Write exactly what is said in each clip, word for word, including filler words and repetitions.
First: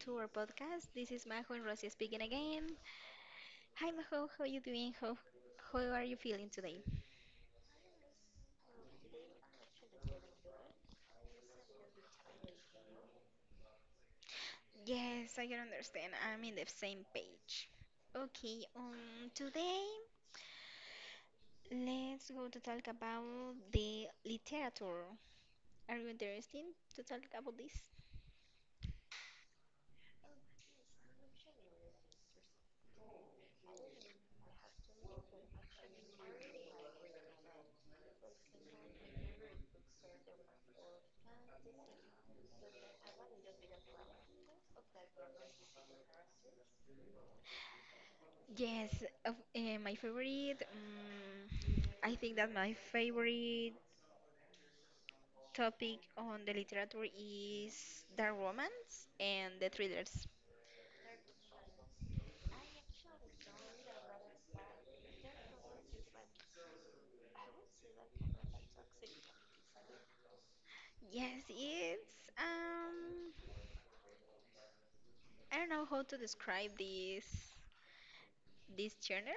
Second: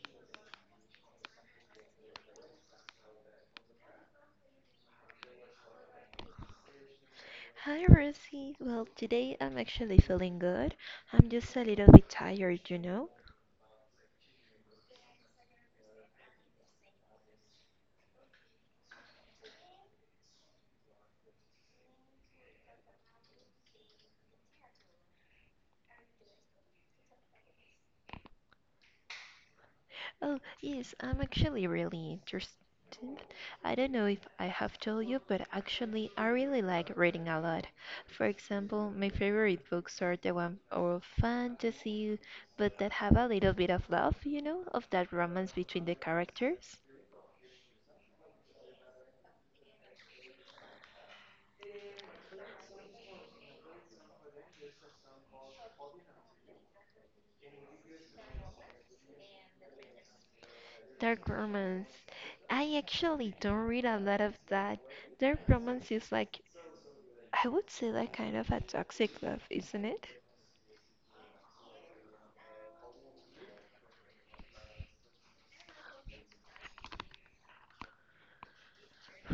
to our podcast. This is Majo and Rosie speaking again. Hi Majo, how you doing? How how are you feeling today? Hi, Rosie. Well, today I'm actually feeling good. I'm just a little bit tired, you know? Yes, I can understand. I'm in the same page. Okay, um today let's go to talk about the literature. Are you interested to talk about this? Oh, yes, I'm actually really interested. I don't know if I have told you, but actually, I really like reading a lot. For example, my favorite books are the one of fantasy, but that have a little bit of love, you know, of that romance between the characters. Yes, of, eh, my favorite. Um, I think that my favorite topic on the literature is the romance and the thrillers. Dark romance. I actually don't read a lot of that. Dark romance is like I would say like kind of a toxic love, isn't it? Yes, it's um I don't know how to describe this this genre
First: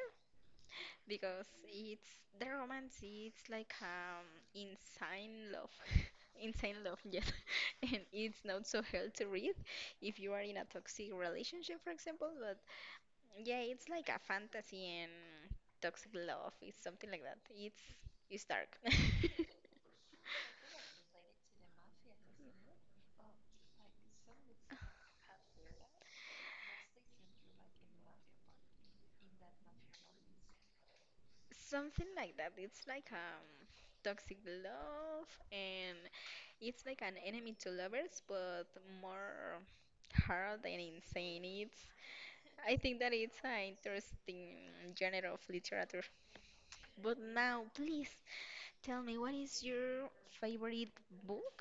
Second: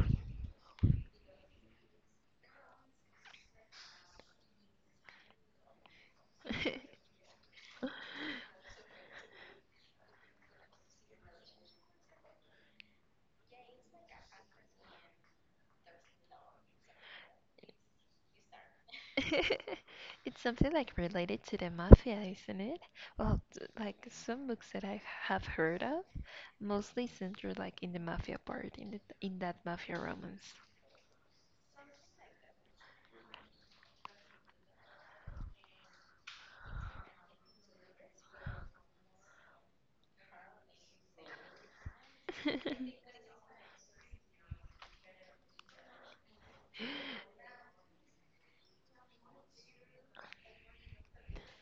because it's the romance it's like um insane love. Insane love, yes. And it's not so hard to read if you are in a toxic relationship, for example, but yeah, it's like a fantasy and toxic love. It's something like that. It's it's dark. It's something like related to the mafia, isn't it? Well, t- like some books that I have heard of mostly centered like in the mafia part, in the, in that mafia romance. Something like that. It's like um toxic love, and it's like an enemy to lovers but more hard and insane. It's I think that it's an interesting genre of literature. But now please tell me, what is your favorite book?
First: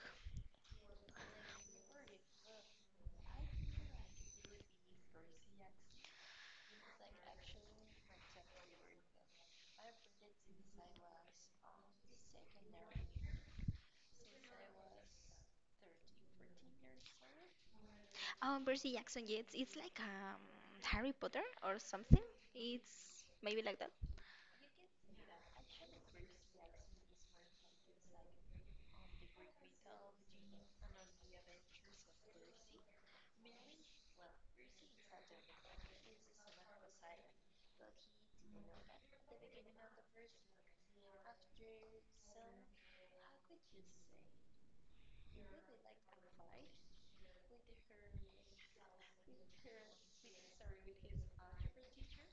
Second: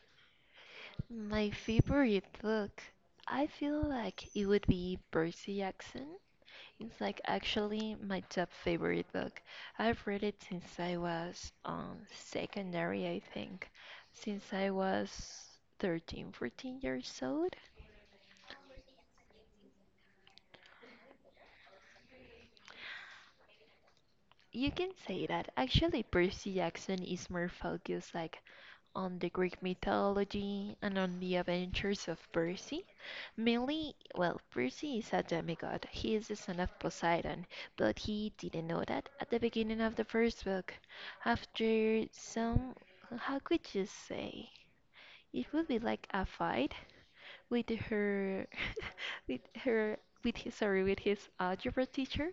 My favorite book, I feel like it would be Percy Jackson. It's like actually my top favorite book. I've read it since I was um, secondary, I think, since I was thirteen, fourteen years old. Oh, Percy Jackson Yates. It's like um Harry Potter or something. It's maybe like that. You can say that. Actually, Percy Jackson is more focused like on the Greek mythology and on the adventures of Perse. Mainly, well, Perse is a demigod. He is the son of Poseidon, but he didn't know that at the beginning of the first book. After some, how could you say? It would be like a fight with her, with her, with his, sorry, with his algebra teacher.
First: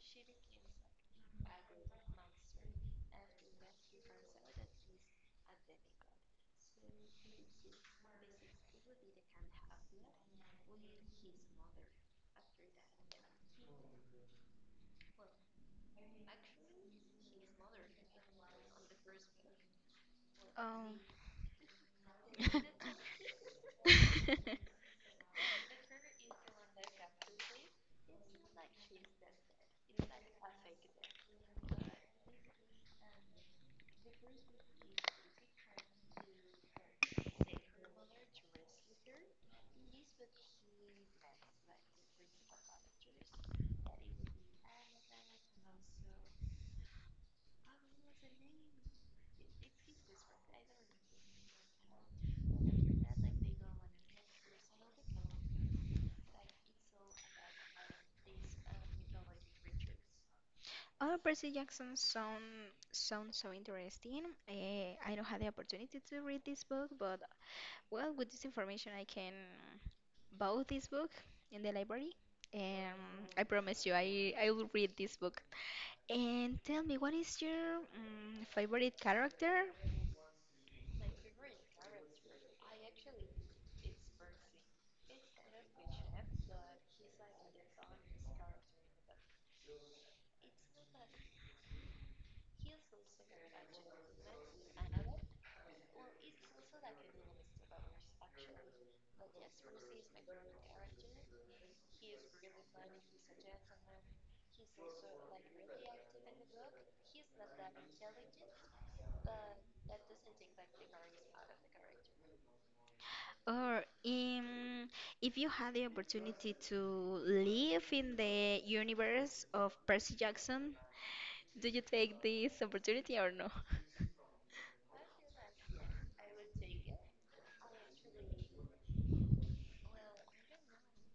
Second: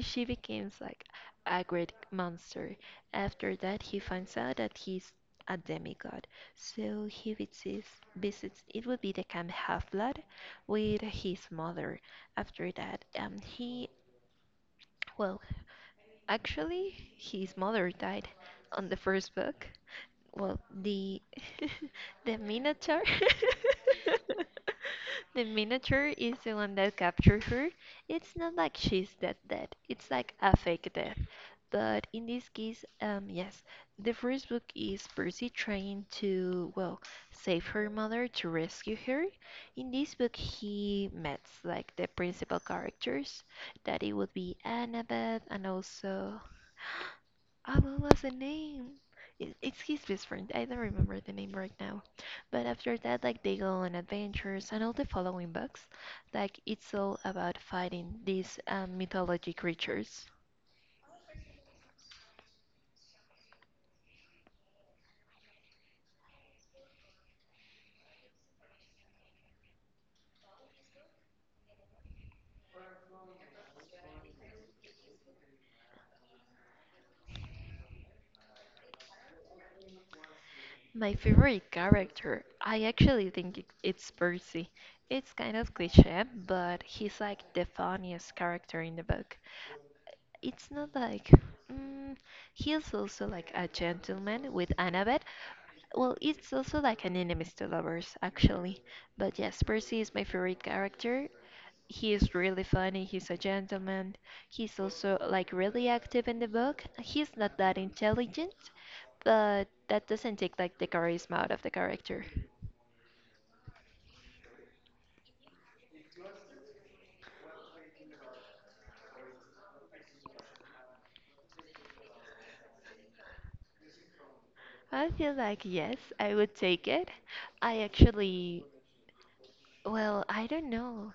She becomes like a great monster. After that, he finds out that he's a demigod. So he visits, visits it would be the camp Half-Blood with his mother. After that, um, he, well, actually, his mother died on the first book. Well, Um the the Minotaur. The Minotaur is the one that captured her. It's not like she's dead dead. It's like a fake death. But in this case, um, yes, the first book is Percy trying to, well, save her mother to rescue her. In this book, he meets like the principal characters, that it would be Annabeth and also, oh, what was the name? It, it's his best friend. I don't remember the name right now. But after that, like they go on adventures and all the following books, like it's all about fighting these um, mythology creatures. Oh, Percy Jackson sound sounds so interesting. Eh, I don't have the opportunity to read this book, but well, with this information, I can borrow this book in the library, and I promise you, I I will read this book. And tell me, what is your mm, favorite character? My favorite character, I actually think it- it's Percy. It's kind of cliche, but he's like the funniest character in the book. It's not like. Mm, he also like a gentleman with Annabeth. Well, it's also like an enemies to lovers, actually. But yes, Percy is my favorite character. He is really funny. He's a gentleman. He's also like really active in the book. He's not that intelligent, but that doesn't take like the charisma out of the character. Or um, If you had the opportunity to live in the universe of Percy Jackson, do you take this opportunity or no? I feel like yes, I would take it. I actually, well, I don't know.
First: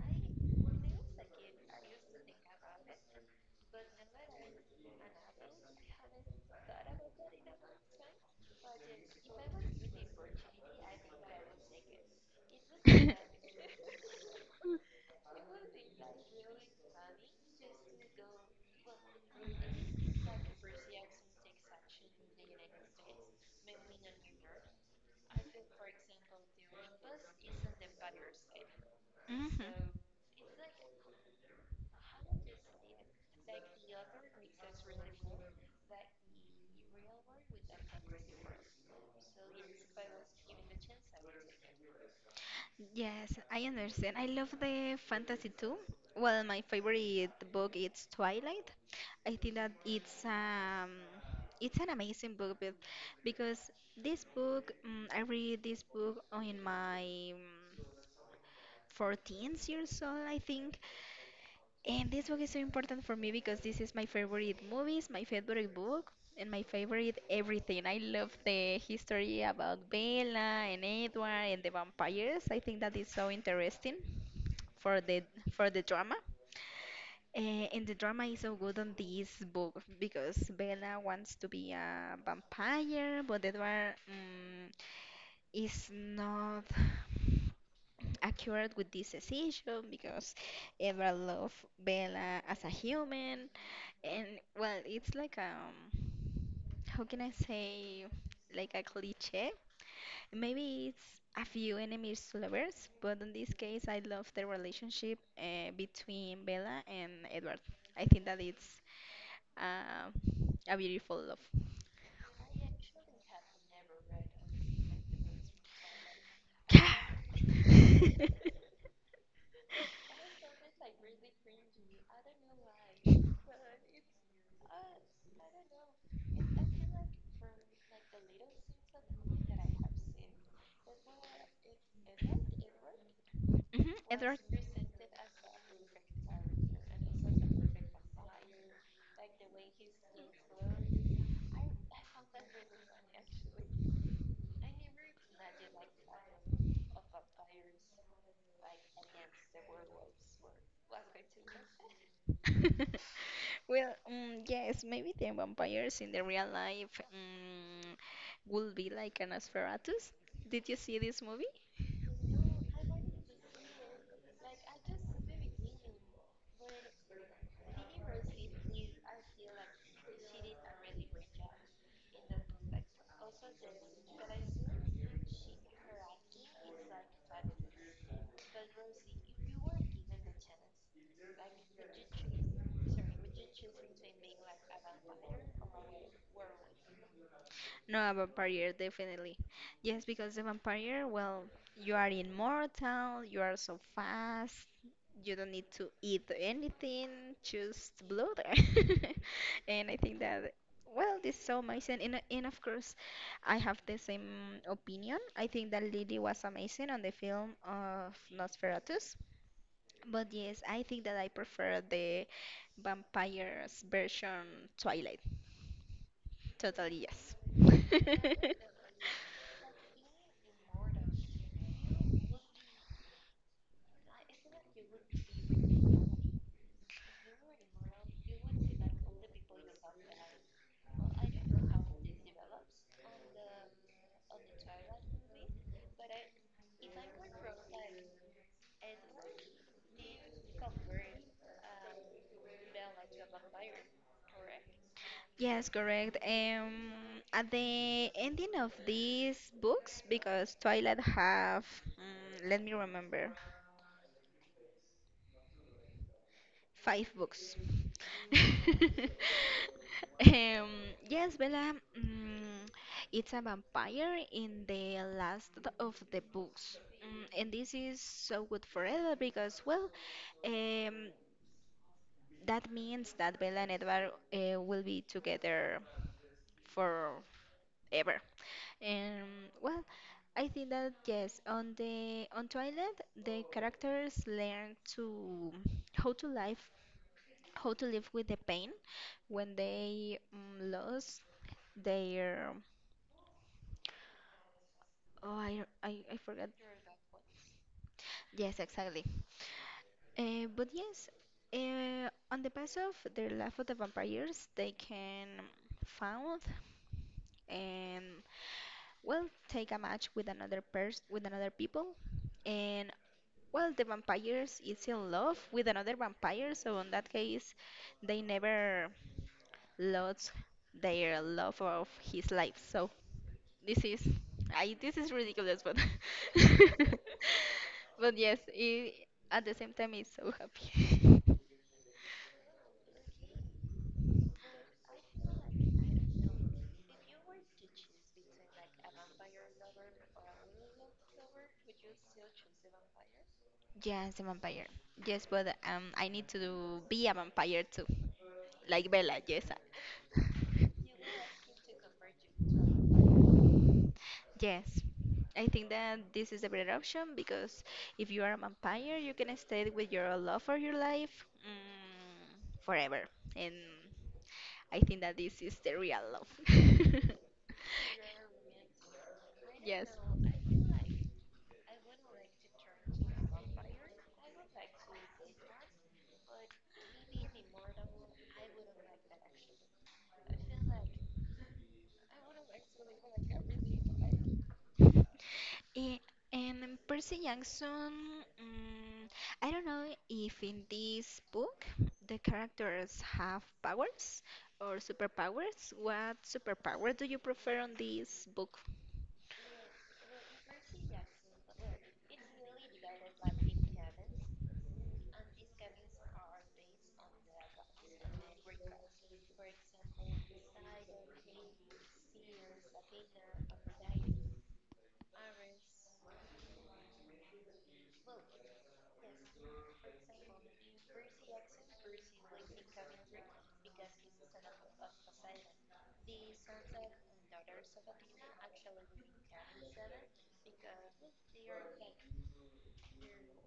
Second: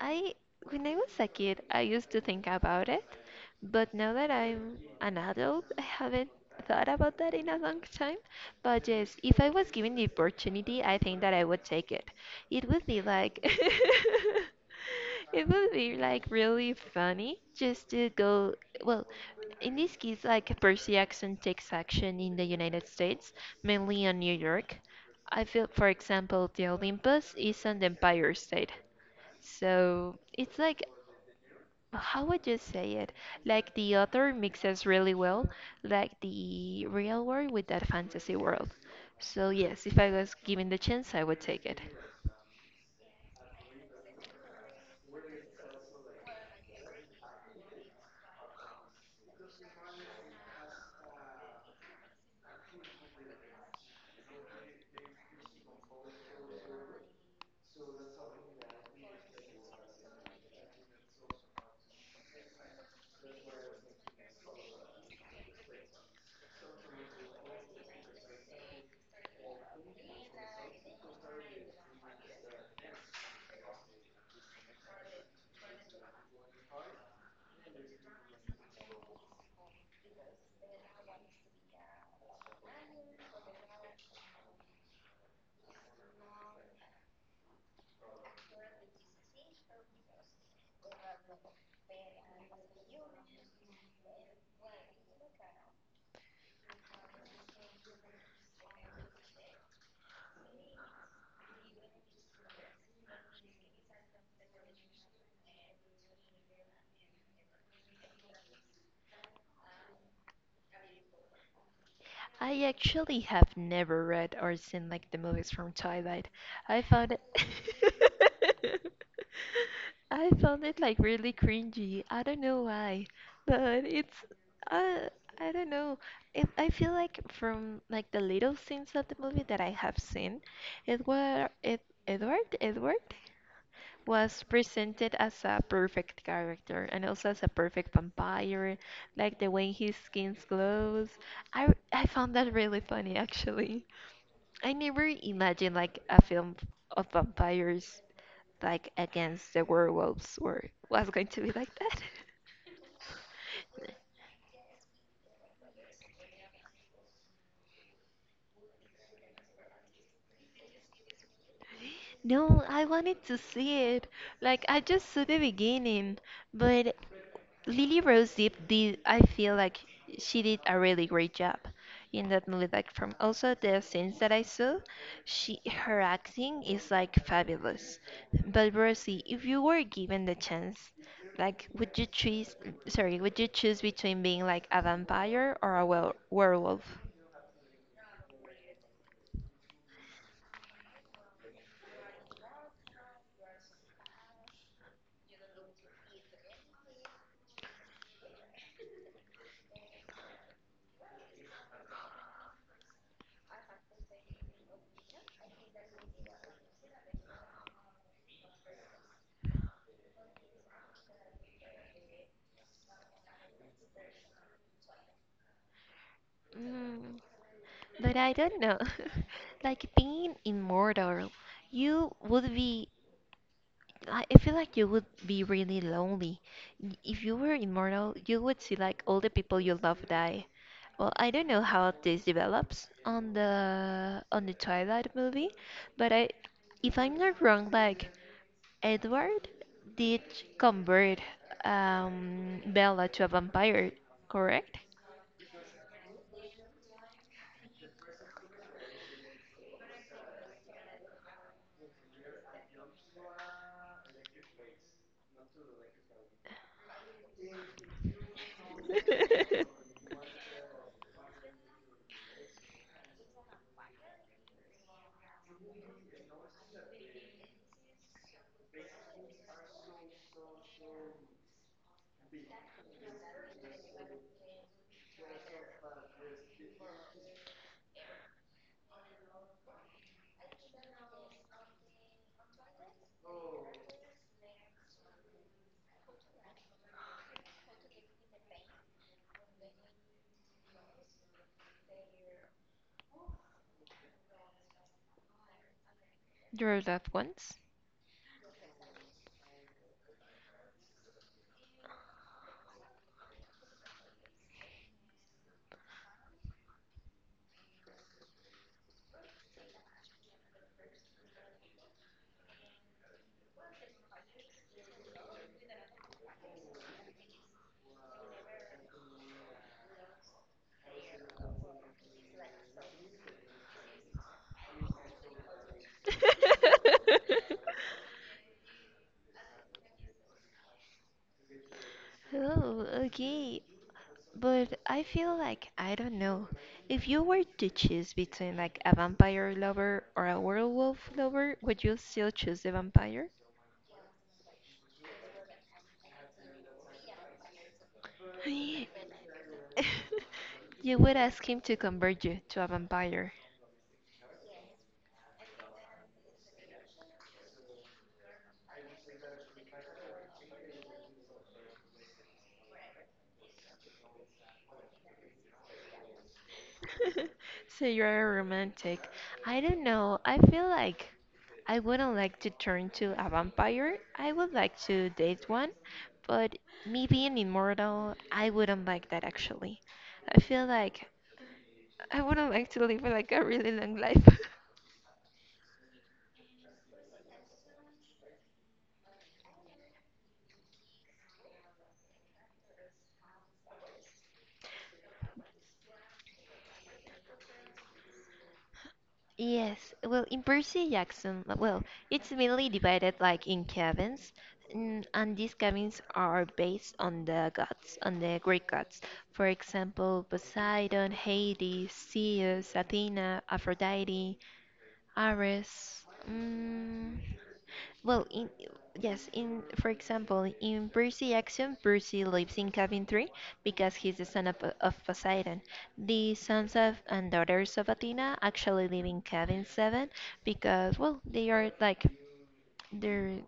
I When I was a kid, I used to think about it, but now that I'm an adult, I haven't thought about that in a long time. But yes, if I was given the opportunity, I think that I would take it. It would be like it would be like really funny just to go, well, in this case, like Percy Jackson takes action in the United States, mainly in New York. I feel, for example, the Olympus is an Empire State. Mhm. So it's like how would you say it? Like the author mixes really well, like the real world with that fantasy world. So yes, if I was given the chance, I would take it. Yes, I understand. I love the fantasy too. Well, my favorite book is Twilight. I think that it's um it's an amazing book be- because this book mm I read this book on my um, fourteenth years old, I think. And this book is so important for me because this is my favorite movies, my favorite book, and my favorite everything. I love the history about Bella and Edward and the vampires. I think that is so interesting for the for the drama. Eh, and the drama is so good on this book because Bella wants to be a vampire, but Edward mm, is not accurate with this decision because Edward loves Bella as a human, and well, it's like um, how can I say, like a cliche? Maybe it's a few enemies to lovers, but in this case, I love the relationship uh, between Bella and Edward. I think that it's uh, a beautiful love. I actually have never read or seen like the movies from Twilight. I found it I found it like really cringy. I don't know why, but it's uh, I don't know. It, I feel like from like the little scenes of the movie that I have seen, Edward, Ed, Edward, Edward, Mhm, was Edward. presented as a perfect character and also as a perfect vampire, like the way his skin glows. I I found that really funny actually. I never imagined like a film of vampires like against the werewolves or was going to be like that. Well, um, yes, maybe the vampires in the real life um, would be like an Nosferatu. Did you see this movie? No, I wanted to see it. Like I just saw the beginning, but Lily Rose Depp did, I feel like she did a really great job in that movie. Like from also the scenes that I saw, she her acting is like fabulous. But Rosie, if you were given the chance, like would you choose? Sorry, would you choose between being like a vampire or a wel- werewolf? No, a vampire, definitely. Yes, because the vampire, well, you are immortal, you are so fast, you don't need to eat anything, just blood. And I think that, well, this is so amazing. And, and of course, I have the same opinion. I think that Lily was amazing on the film of Nosferatus. But yes, I think that I prefer the vampire's version Twilight. Totally, Mm, yes. but I don't know. Like being immortal, you would be I I feel like you would be really lonely. Y- If you were immortal, you would see like all the people you love die. Well, I don't know how this develops on the on the Twilight movie, but I, if I'm not wrong, like Edward did convert um, Bella to a vampire, correct? Yes, correct. Um, at the ending of these books, because Twilight have, mm, let me remember, five books. Um, yes, Bella, mm, it's a vampire in the last of the books. Mm, and this is so good forever because, well, um, that means that Bella and Edward uh, will be together forever. And well, I think that yes, on the on Twilight, the characters learn to how to live how to live with the pain when they um, lost their oh I, I I forgot. Your loved ones. Yes, exactly. Uh, but yes, uh, on the path of their life of the vampires, they can found and well take a match with another person, with another people, and well, the vampires is in love with another vampire, so in that case, they never lost their love of his life. So this is, I this is ridiculous, but but yes, it, at the same time, it's so happy. Oh, okay. But I feel like, I don't know, if you were to choose between like a vampire lover or a werewolf lover, would you still choose the vampire? Yes, the vampire. Yes, but um, I need to do, be a vampire too, like Bella. Yes. You would ask him to convert you to a vampire. Yes, I think that this is a better option because if you are a vampire, you can stay with your love for your life mm, forever. And I think that this is the real love. So you're a romantic. I don't Yes. know. I feel like I wouldn't like to turn to a vampire. I would like to date one, but me being immortal, I wouldn't like that actually. I feel like I would not like to live like a really long life. Eh, and Percy Jackson, mm, I don't know if in this book the characters have powers or superpowers. What superpower do you prefer on this book? Yes, well, in Percy Jackson, uh, well, it's mainly divided like in cabins, mm, and these cabins are based on the gods, on the Greek gods. For example, Poseidon, Hades, Zeus, Athena, Aphrodite, Ares. Mm, Well, in yes, in For example, in Percy Action, Percy lives in cabin three because he's the son of, of Poseidon. The sons of and daughters of Athena actually live in cabin seven because well, they are like their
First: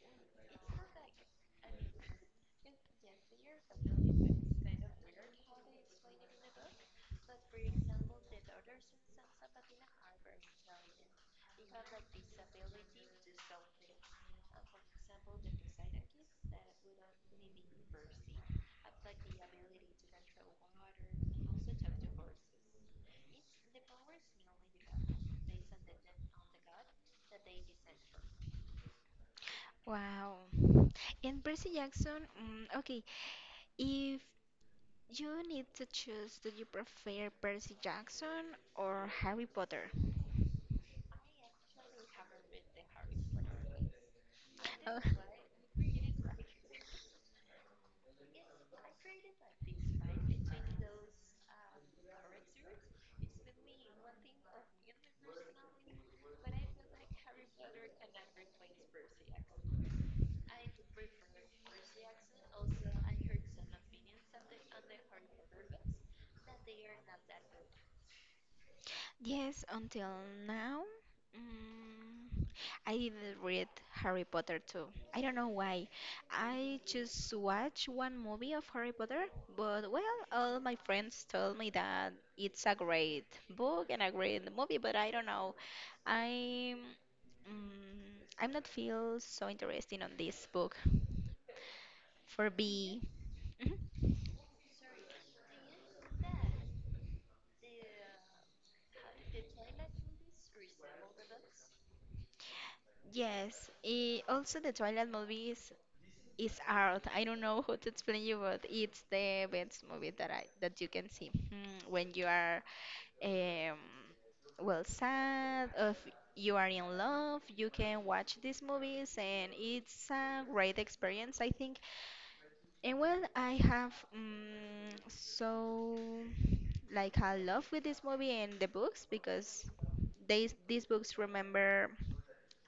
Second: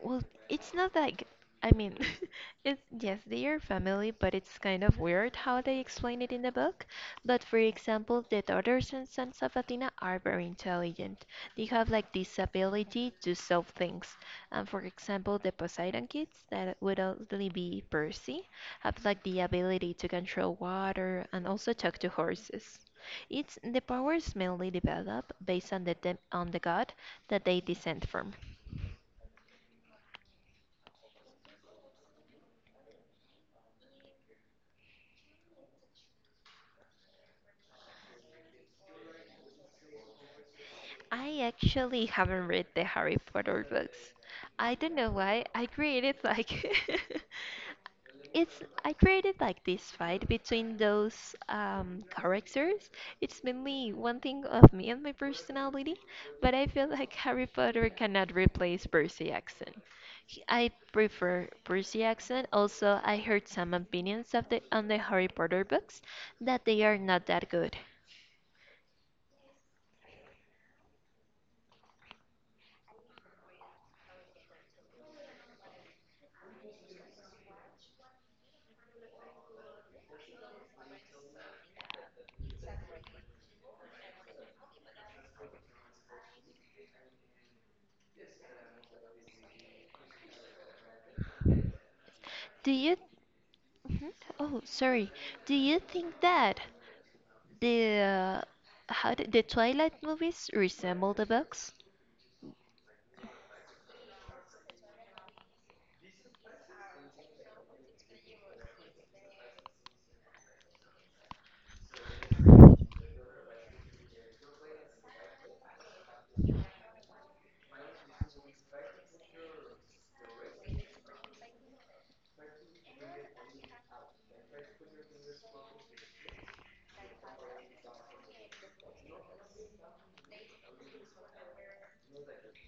well, it's not like, I mean, it's yes, they are family, but it's kind of weird how they explain it in the book. But for example, the daughters and sons of Athena are very intelligent. They have like this ability to solve things. And for example, the Poseidon kids, that would only be Percy, have like the ability to control water and also talk to horses. It's the powers mainly develop based on the dem on the god that they descend from. Wow. And Percy Jackson, mm, okay, if you need to choose, do you prefer Percy Jackson or Harry Potter? I actually haven't read the Harry Potter books. I don't Uh, know why. I created like it's I created like this fight between those um, characters. It's mainly one thing of me and my personality, but I feel like Harry Potter cannot replace Percy Jackson. He- I prefer Percy Jackson. Also, I heard some opinions of the on the Harry Potter books that they are not that good. Yes, until now, mm, I didn't read Harry Potter too. I don't know why. I just watched one movie of Harry Potter, but well, all my friends told me that it's a great book and a great movie, but I don't know. I'm mm, I'm not feel so interested on this book for Do you B. Mhm. Mhm. Oh, sorry. Do you think that the uh, how did the Twilight movies resemble the books? Yes, eh, also the Twilight movies it's art. I don't know how to explain you, but it's the best movie that I that you can see. Hmm, when you are um, well, sad, or if you are in love, you can watch these movies, and it's a great experience, I think. And well, I have um, so like a love with this movie and the books because they these books remember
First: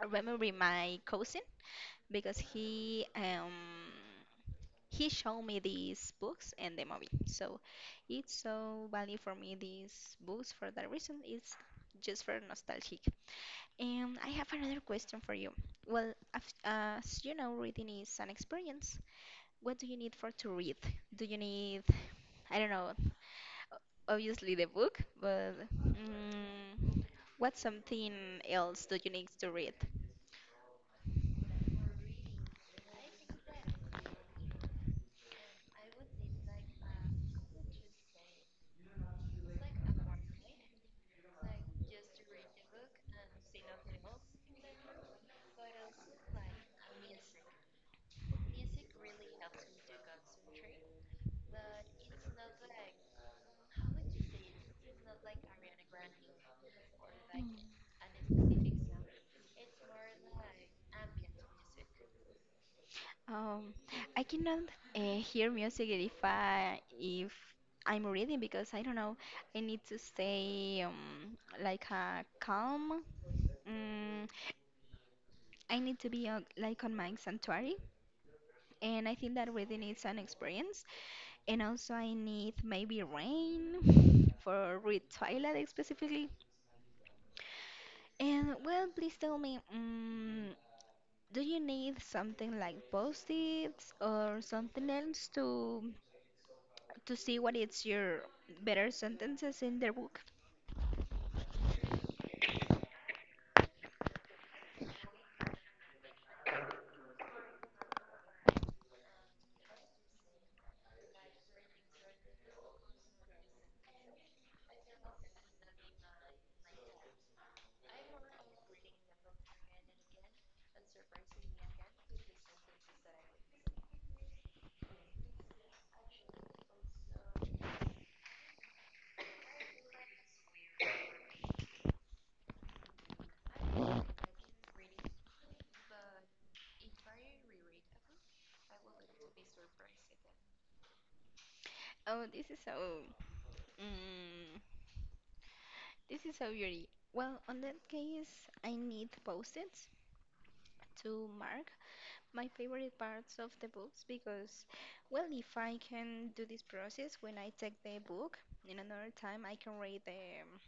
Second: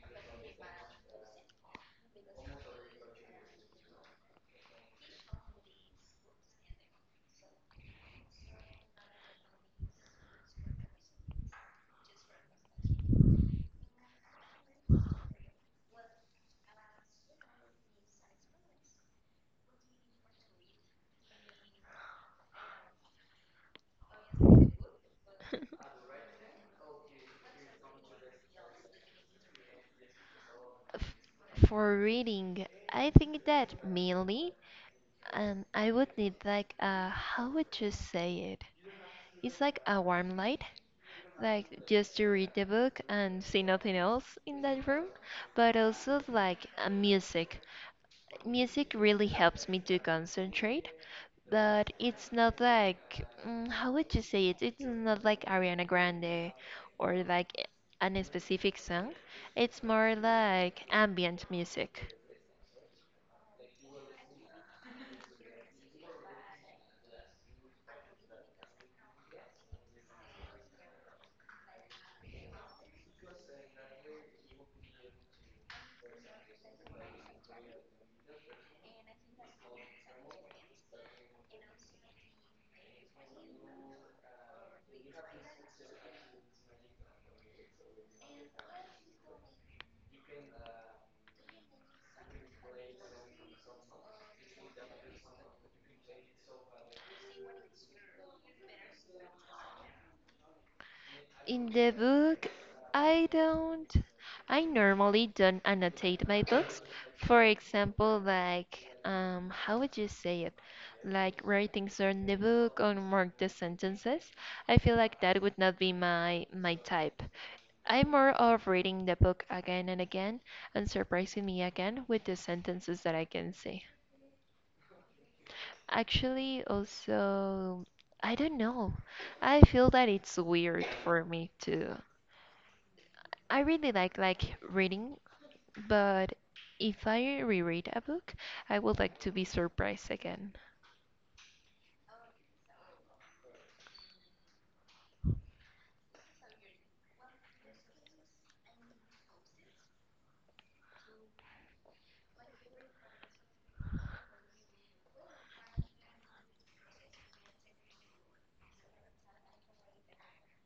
remember my cousin because he um he showed me these books and the movie. So it's so value for me these books for that reason. It's just for nostalgic. And I have another question for you. Well, af- as you know, reading is an experience. What do you need for to read? Do you need, I don't know, o- obviously the book, but mm, what's something else do you need to read? F- For reading, I think that mainly, and I would need like uh, how would you say it? It's like a warm light, like just to read the book and see nothing else in that room, but also like uh, music. Music really helps me to concentrate, but it's not like, mm, how would you say it? It's not like Ariana Grande or Mm. like an specific song. It's more like ambient music. Um, I cannot uh, hear music if I if I'm reading because I don't know. I need to stay um, like uh, calm. Mm, I need to be uh, like on my sanctuary, and I think that reading is an experience. And also, I need maybe rain for read Twilight specifically. And well, please tell me, um, do you need something like post-its or something else to? to see what is your better sentences in their book? In the book, I don't. I normally don't annotate my books. For example, like, um, how would you say it? Like, write things on the book or mark the sentences. I feel like that would not be my my type. I'm more of reading the book again and again and surprising me again with the sentences that I can see. Actually, also, I don't know. I feel that it's weird for me to I really like like reading, but if I reread a book, I would like to be surprised again. Oh, this is so. Mm, this is so beauty. Well, on that case, I need post-its to mark my favorite parts of the books because, well, if I can do this process when I take the book, in another time I can read the um,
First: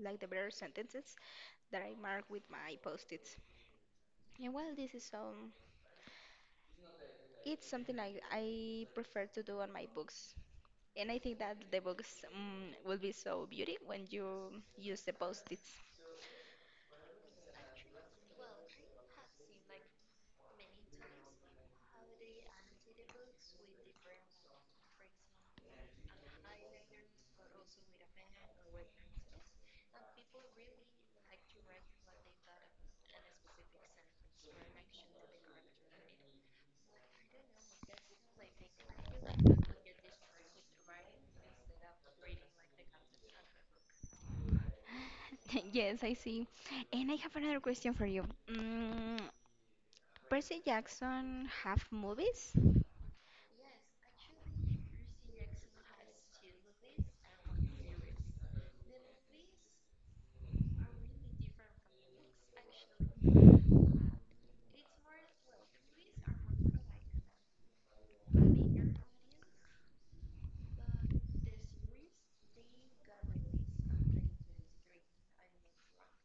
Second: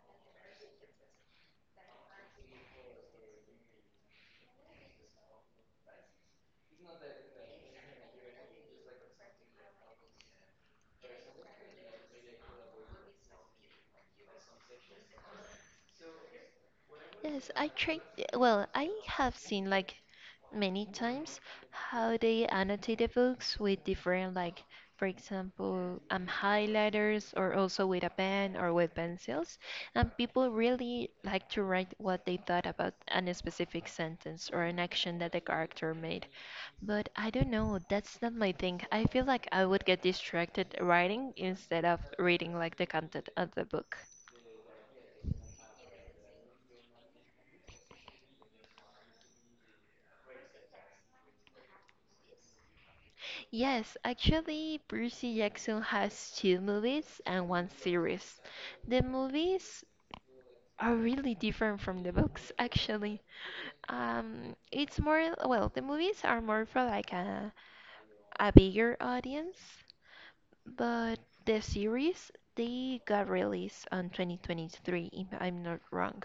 like the better sentences that I mark with my post-its. And well, this is um, it's something like I prefer to do on my books. And I think that the books um, will be so beauty when you use the post-its. Yes, I tried. Well, I have seen like many times how they annotate the books with different, like, for example, um, highlighters or also with a pen or with pencils. And people really like to write what they thought about an specific sentence or an action that the character made. But I don't know, that's not my thing. I feel like I would get distracted writing instead of reading like the content of the book. Yes, I see. And I have another question for you. Mm, Percy Jackson have movies? Yes, actually, Percy Jackson has two movies and one series. The movies are really different from the books, actually. Um, it's more, well, the movies are more for like a, a bigger audience, but the series, they got released on twenty twenty-three, if I'm not wrong.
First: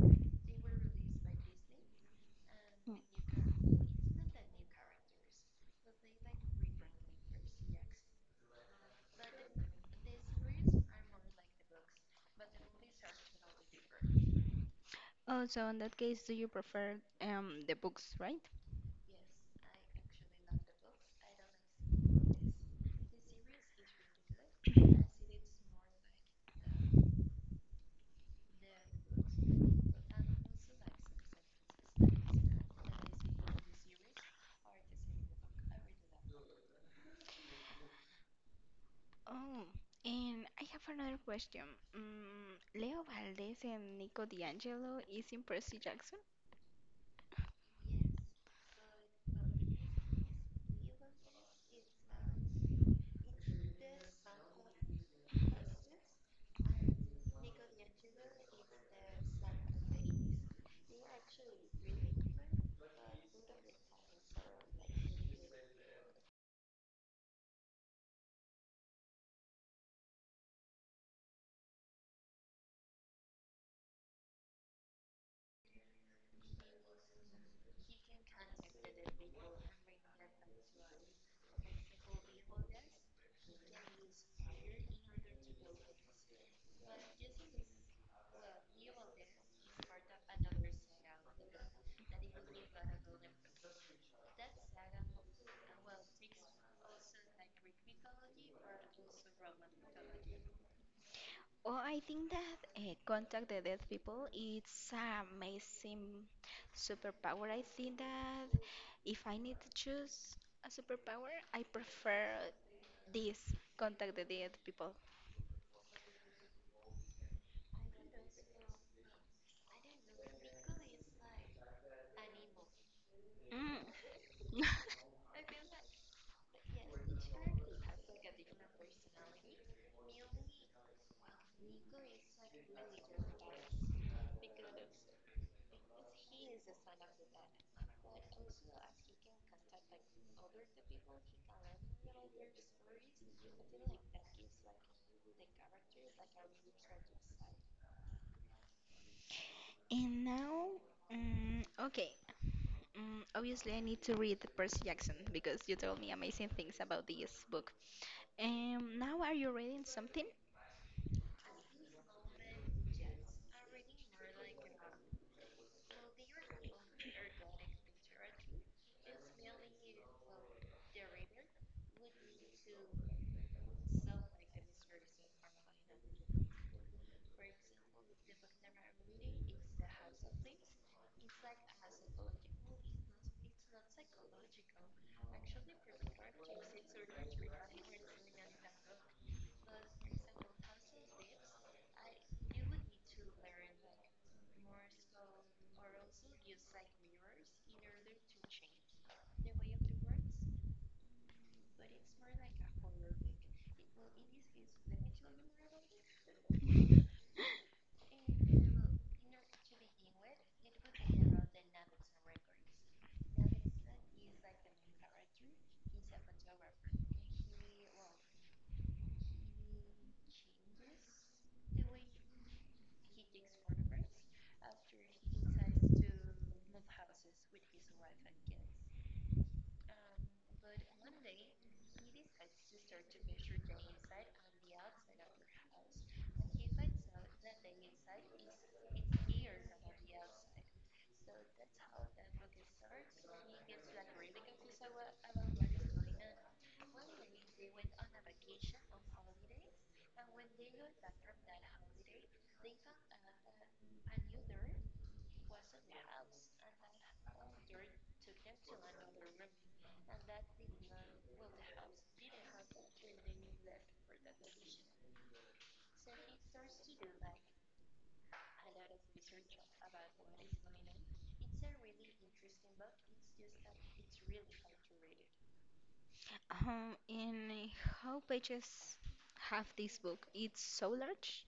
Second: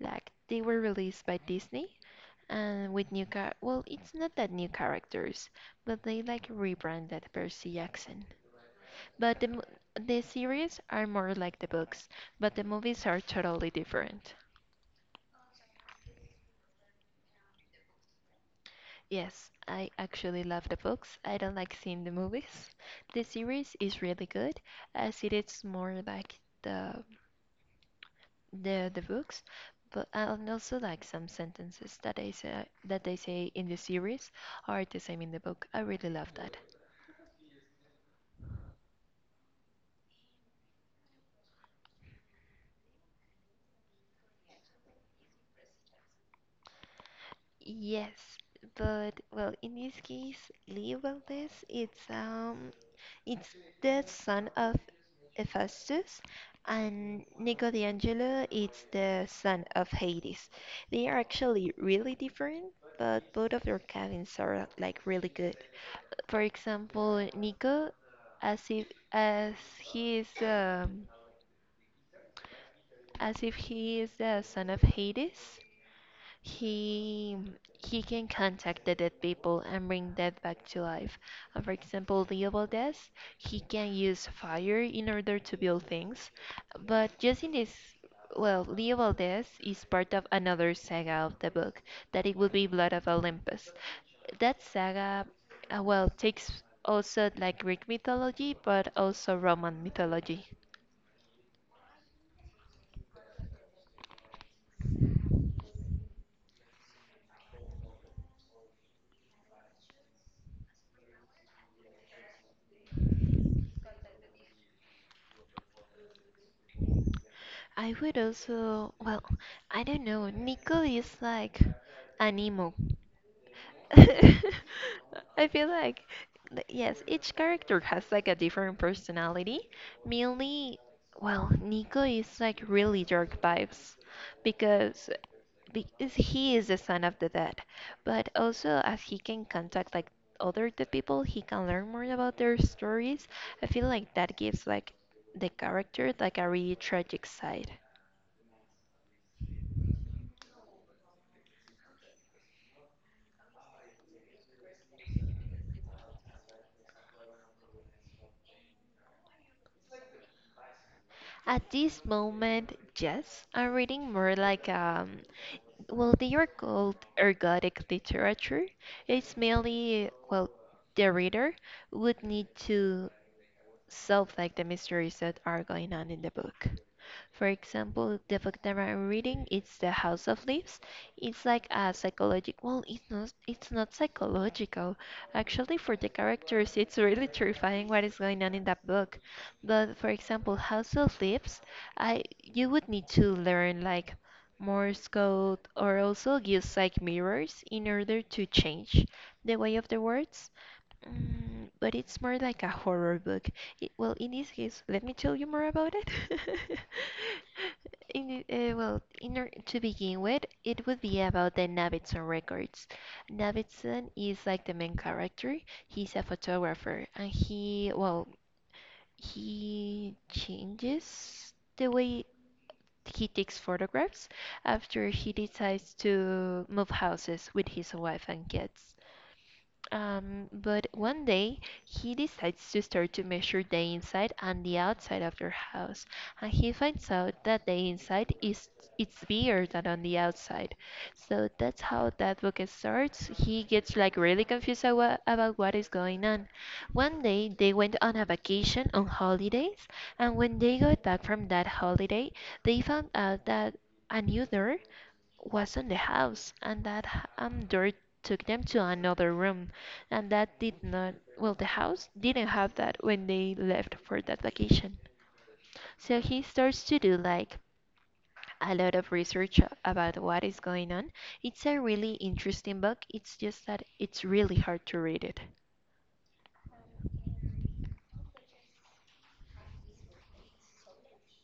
Like, they were released by Disney and Mm. with new car, well, it's not that new characters, but they like rebranded Percy Jackson. But the, mo- the series are more like the books, but the movies are totally different. Oh, so in that case, do you prefer um, the books, right? Yes, I actually love the books. I don't like seeing the movies. The series is really good, as it is more like the the the books, but and also like some sentences that I say that they say in the series are the same in the book. I really love that. Oh, and I have another question. Mm, Leo Valdez and Nico D'Angelo is in Percy Jackson? Yes, but well, in this case, Lee Valdez, it's um, it's the son of Hephaestus, and Nico D'Angelo is the son of Hades. They are actually really different, but both of their cabins are like really good. For example, Nico, as if as he is um, as if he is the son of Hades, he he can contact the dead people and bring dead back to life. And for example, Leobaldes, he can use fire in order to build things. But just in this, well, Leobaldes is part of another saga of the book that it would be Blood of Olympus. That saga, uh, well, takes also like Greek mythology, but also Roman mythology. Oh, I think that uh, contact the dead people it's an amazing superpower. I think that if I need to choose a superpower, I prefer this contact the dead people. I would also, well, I don't know. Nico is like an emo. Mm. I feel like th- yes, each character has like a different personality. Mainly, well, Nico is like really dark vibes because because he is the son of the dead. But also, as he can contact like other the people, he can learn more about their stories. I feel like that gives like the character like a really tragic side. And now, mm okay, mm, obviously I need to read Percy Jackson because you told me amazing things about this book. Um, now are you reading something? At this moment, yes, I'm reading more like um Well, they are called ergodic literature. It's mainly, well, the reader would need to solve like the mysteries that are going on in the book. For example, the book that I'm reading it's The House of Leaves. It's like a psychological. Well, it's not. It's not psychological. Actually, for the characters, it's really terrifying what is going on in that book. But for example, House of Leaves, I you would need to learn like Morse code or also use like mirrors in order to change the way of the words. Mm, but it's more like a horror book. I well, in this case, let me tell you more about it. In, uh, well, in or to begin with, it would be about the Navidson records. Navidson is like the main character. He's a photographer, and he, well, he changes the way he takes photographs after he decides to move houses with his wife and kids. Um, but one day he decides to start to measure the inside and the outside of their house, and he finds out that the inside is it's bigger than on the outside. So that's how that book starts. He gets like really confused awa- about what is going on, one day they went on a vacation on holidays, and when they got back from that holiday they found out that a new door was on the house, and that h- um, door took them to another room, and that did not, well, the house didn't have that when they left for that vacation. So he starts to do like a lot of research about what is going on. It's a really interesting book, it's just that it's really hard to read it. Um, and how pages have this book? It's so large.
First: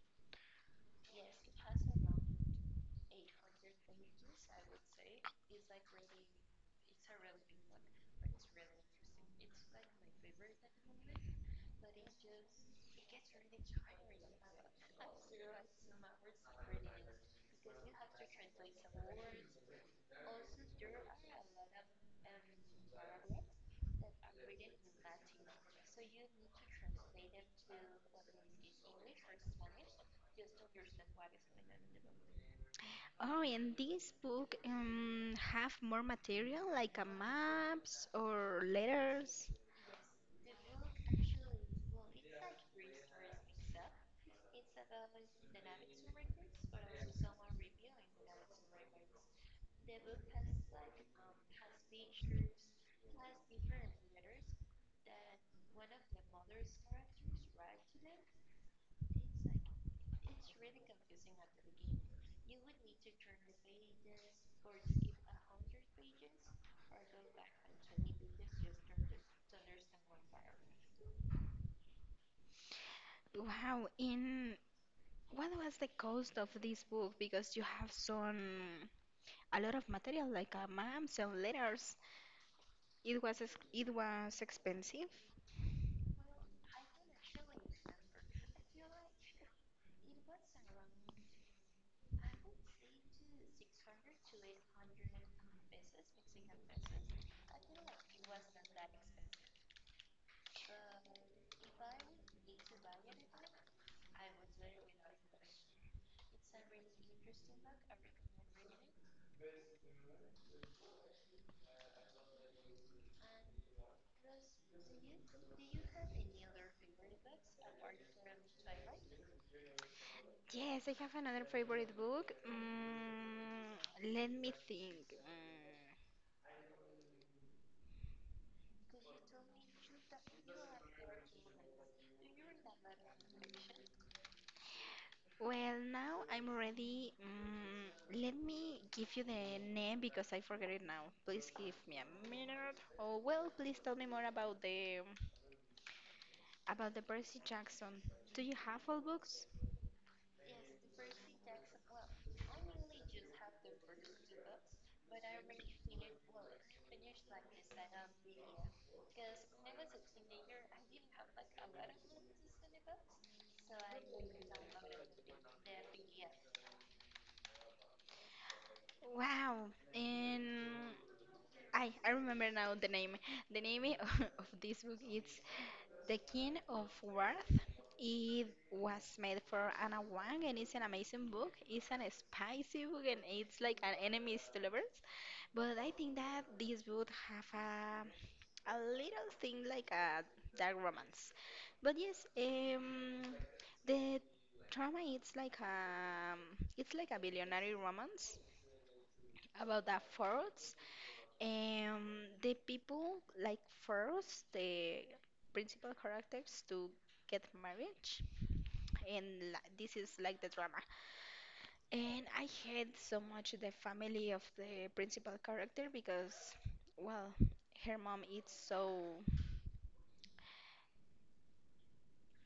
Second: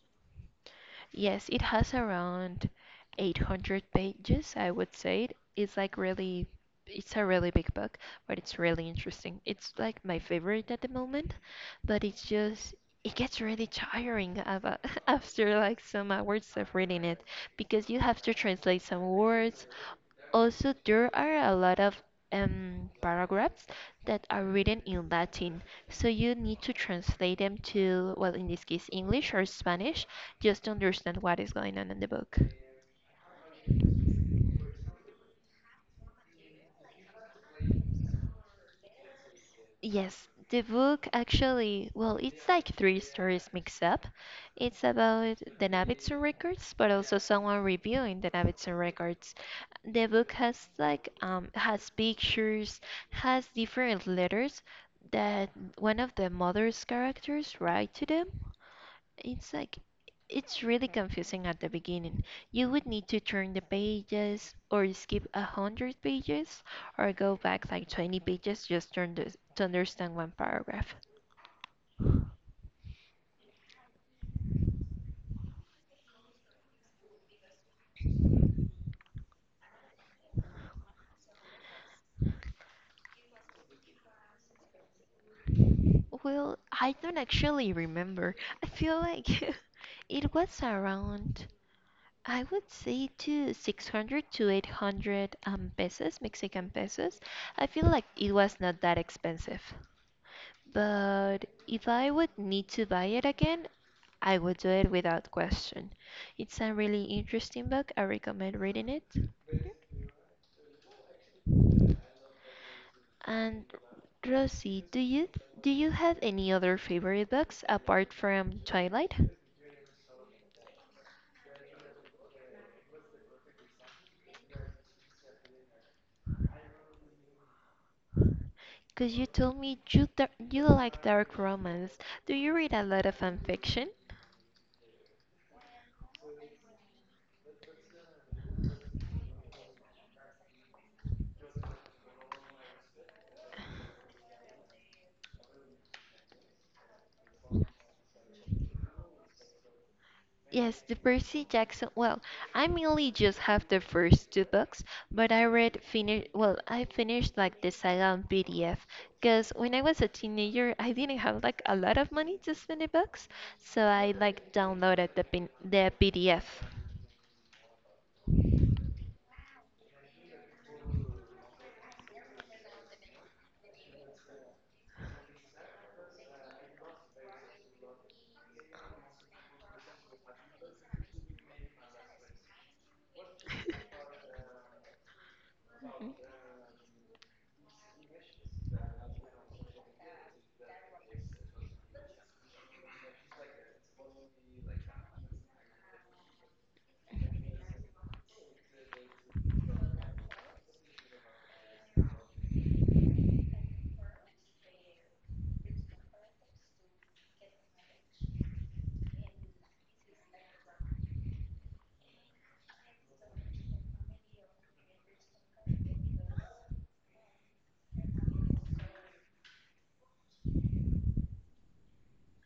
Yes, it has around eight hundred pages, I would say. It's like really, it's a really big book, but it's really interesting. It's like my favorite at the moment, but it's just it gets really tiring of, uh, after like some hours of reading it because you have to translate some words. Also, there are a lot of um, paragraphs that are written in Latin, so you need to translate them to, well, in this case, English or Spanish, just to understand what is going on in the book. Oh, and this book um have more material like a maps or letters. Yes, the book actually, well, it's like three stories mixed up. It's about the Navidson records, but also someone reviewing the Navidson records. The book has like um has pictures, has different letters that one of the mother's characters write to them, it's like it's really confusing at the beginning. You would need to turn the pages or skip a hundred pages or go back like twenty pages just to, under to understand one paragraph. Wow, in what was the cost of this book? Because you have some a lot of material like a maps and letters. It was ex- it was expensive. Well, I don't actually remember. I feel like it was around I would say to six hundred to eight hundred um, pesos, Mexican pesos. I feel like it was not that expensive. But if I would need to buy it again, I would do it without question. It's a really interesting book. I recommend reading it. Mhm. And Rosie, do you do you have any other favorite books apart from Twilight? Yes, I have another favorite book. Mm, let me think. Mm, Cause you told me you dar- you like dark romance. Do you read a lot of fan fiction? Well, now I'm ready. Mm, let me give you the name because I forget it now. Please give me a minute. Oh, well, please tell me more about the about the Percy Jackson. Do you have all books? Yes, the Percy Jackson. Well, I mainly just have the first two books, but I read finish. Well, I finished like the saga on P D F. Cause when I was a teenager, I didn't have like a lot of money to spend in books, so I like downloaded the pin- the P D F. Wow. And I I remember now the name. The name of this book is The King of Wrath. It was made for Anna Wang and it's an amazing book. It's an spicy book and it's like an enemies to lovers. But I think that this would have a, a little thing like a dark romance. But yes, um, the drama it's like a it's like a billionaire romance about a fraud, um, the people like force the principal characters to get marriage, and li- this is like the drama. And I hate so much the family of the principal character because, well, her mom is so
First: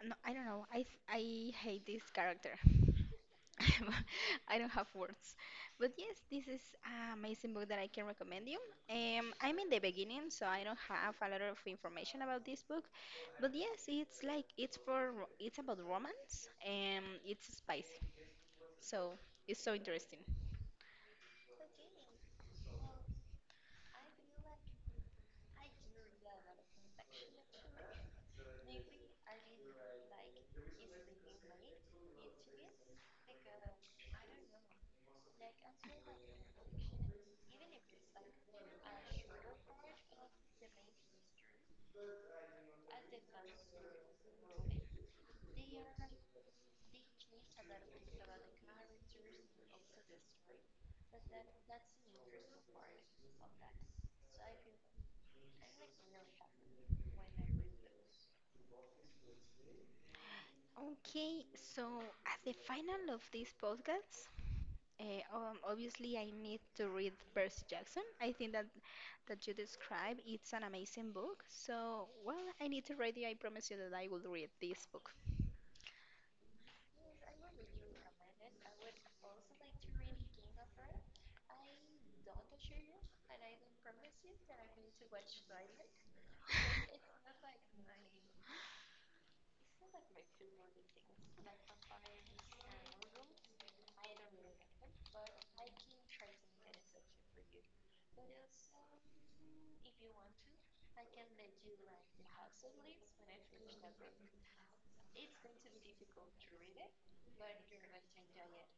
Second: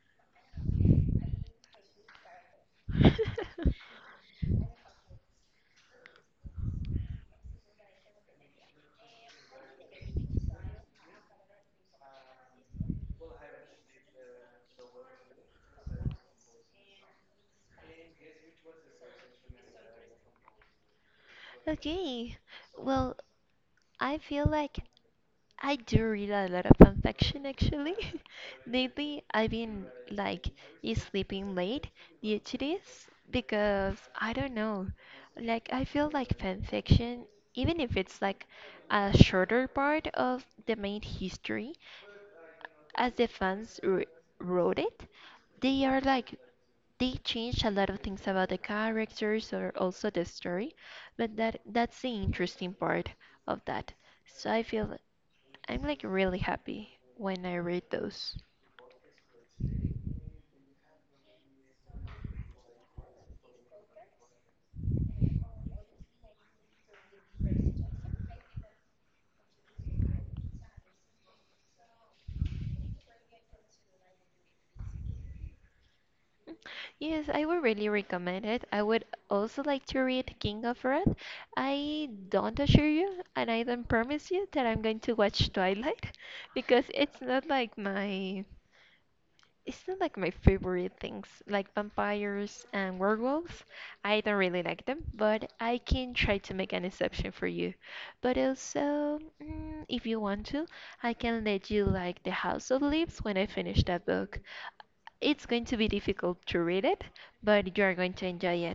no, I don't know. I th- I hate this character. I don't have words. But yes, this is an amazing book that I can recommend you. Um, I'm in the beginning, so I don't have a lot of information about this book. But yes, it's like it's for ro- it's about romance and it's spicy. So it's so interesting. Okay. Well, I feel like I do read a lot of fanfiction actually. Lately, I've been like is sleeping late due to this because I don't know. Like, I feel like fanfiction, even if it's like a shorter part of the main history, as the fans wr- wrote it, they are like they changed a lot of things about the characters or also the story, but that that's the interesting part of that. So I feel I'm like really happy when I read those. Okay, so as the final of this podcast, uh, um, obviously I need to read Percy Jackson. I think that that you describe. It's an amazing book. So, well, I need to read it. I promise you that I will read this book. Mm, yes, I would really recommend it. I would also like to read King of Wrath. I don't assure you, and I don't promise you that I'm going to watch Twilight because it's not like my it's not like my favorite things, like vampires and werewolves. I don't really like them, but I can try to make an exception for you. But also, mm, if you want to, I can let you like The House of Leaves when I finish that book. It's going to be difficult to read it, but you are going to enjoy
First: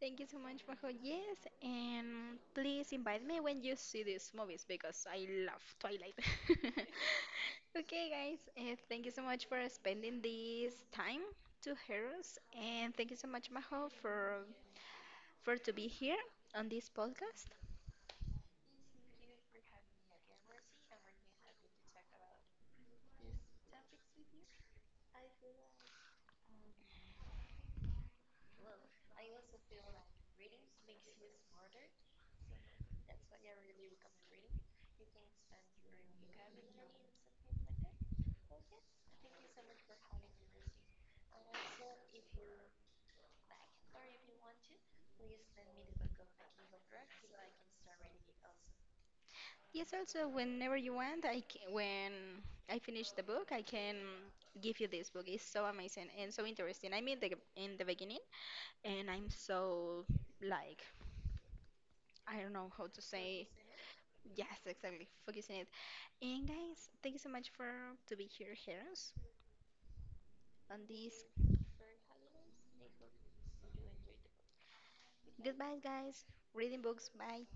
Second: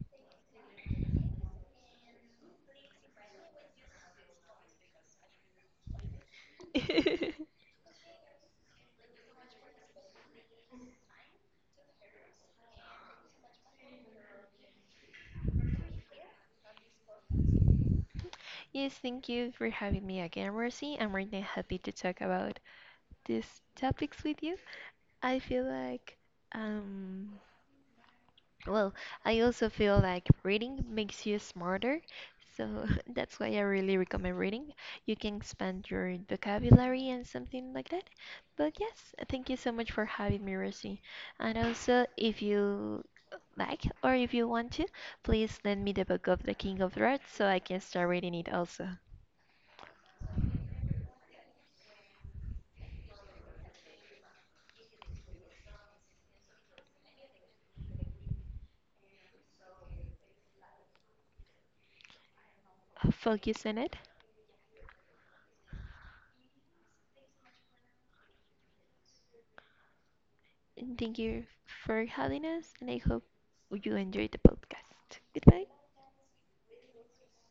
Thank you so much, Majo. Yes, and please invite me when you see these movies because I love Twilight. it. Okay, guys, uh, thank you so much for spending this time to hear us, and thank you so much, Majo, for for to be here on this podcast. Yes, thank you for having me again, Rosie. I'm really happy to talk about these topics with you. I feel like um Well, I also feel like reading makes you smarter, so that's why I really recommend reading. You can expand your vocabulary and something like that. But yes, thank you so much for having me, Rosie. And also, if you like or if you want to, please lend me the book of The King of Rats so I can start reading it also. Yes, also, whenever you want, I can, when I finish the book, I can give you this book. It's so amazing and so interesting. I mean, the, in the beginning, and I'm so like I don't know how to say. Focus on it. Yes, exactly. Focusing it. And guys, thank you so much for to be here, heroes, on And thank this. you for having us, and I hope you enjoyed the podcast. Goodbye. Goodbye, guys. Reading books. Bye.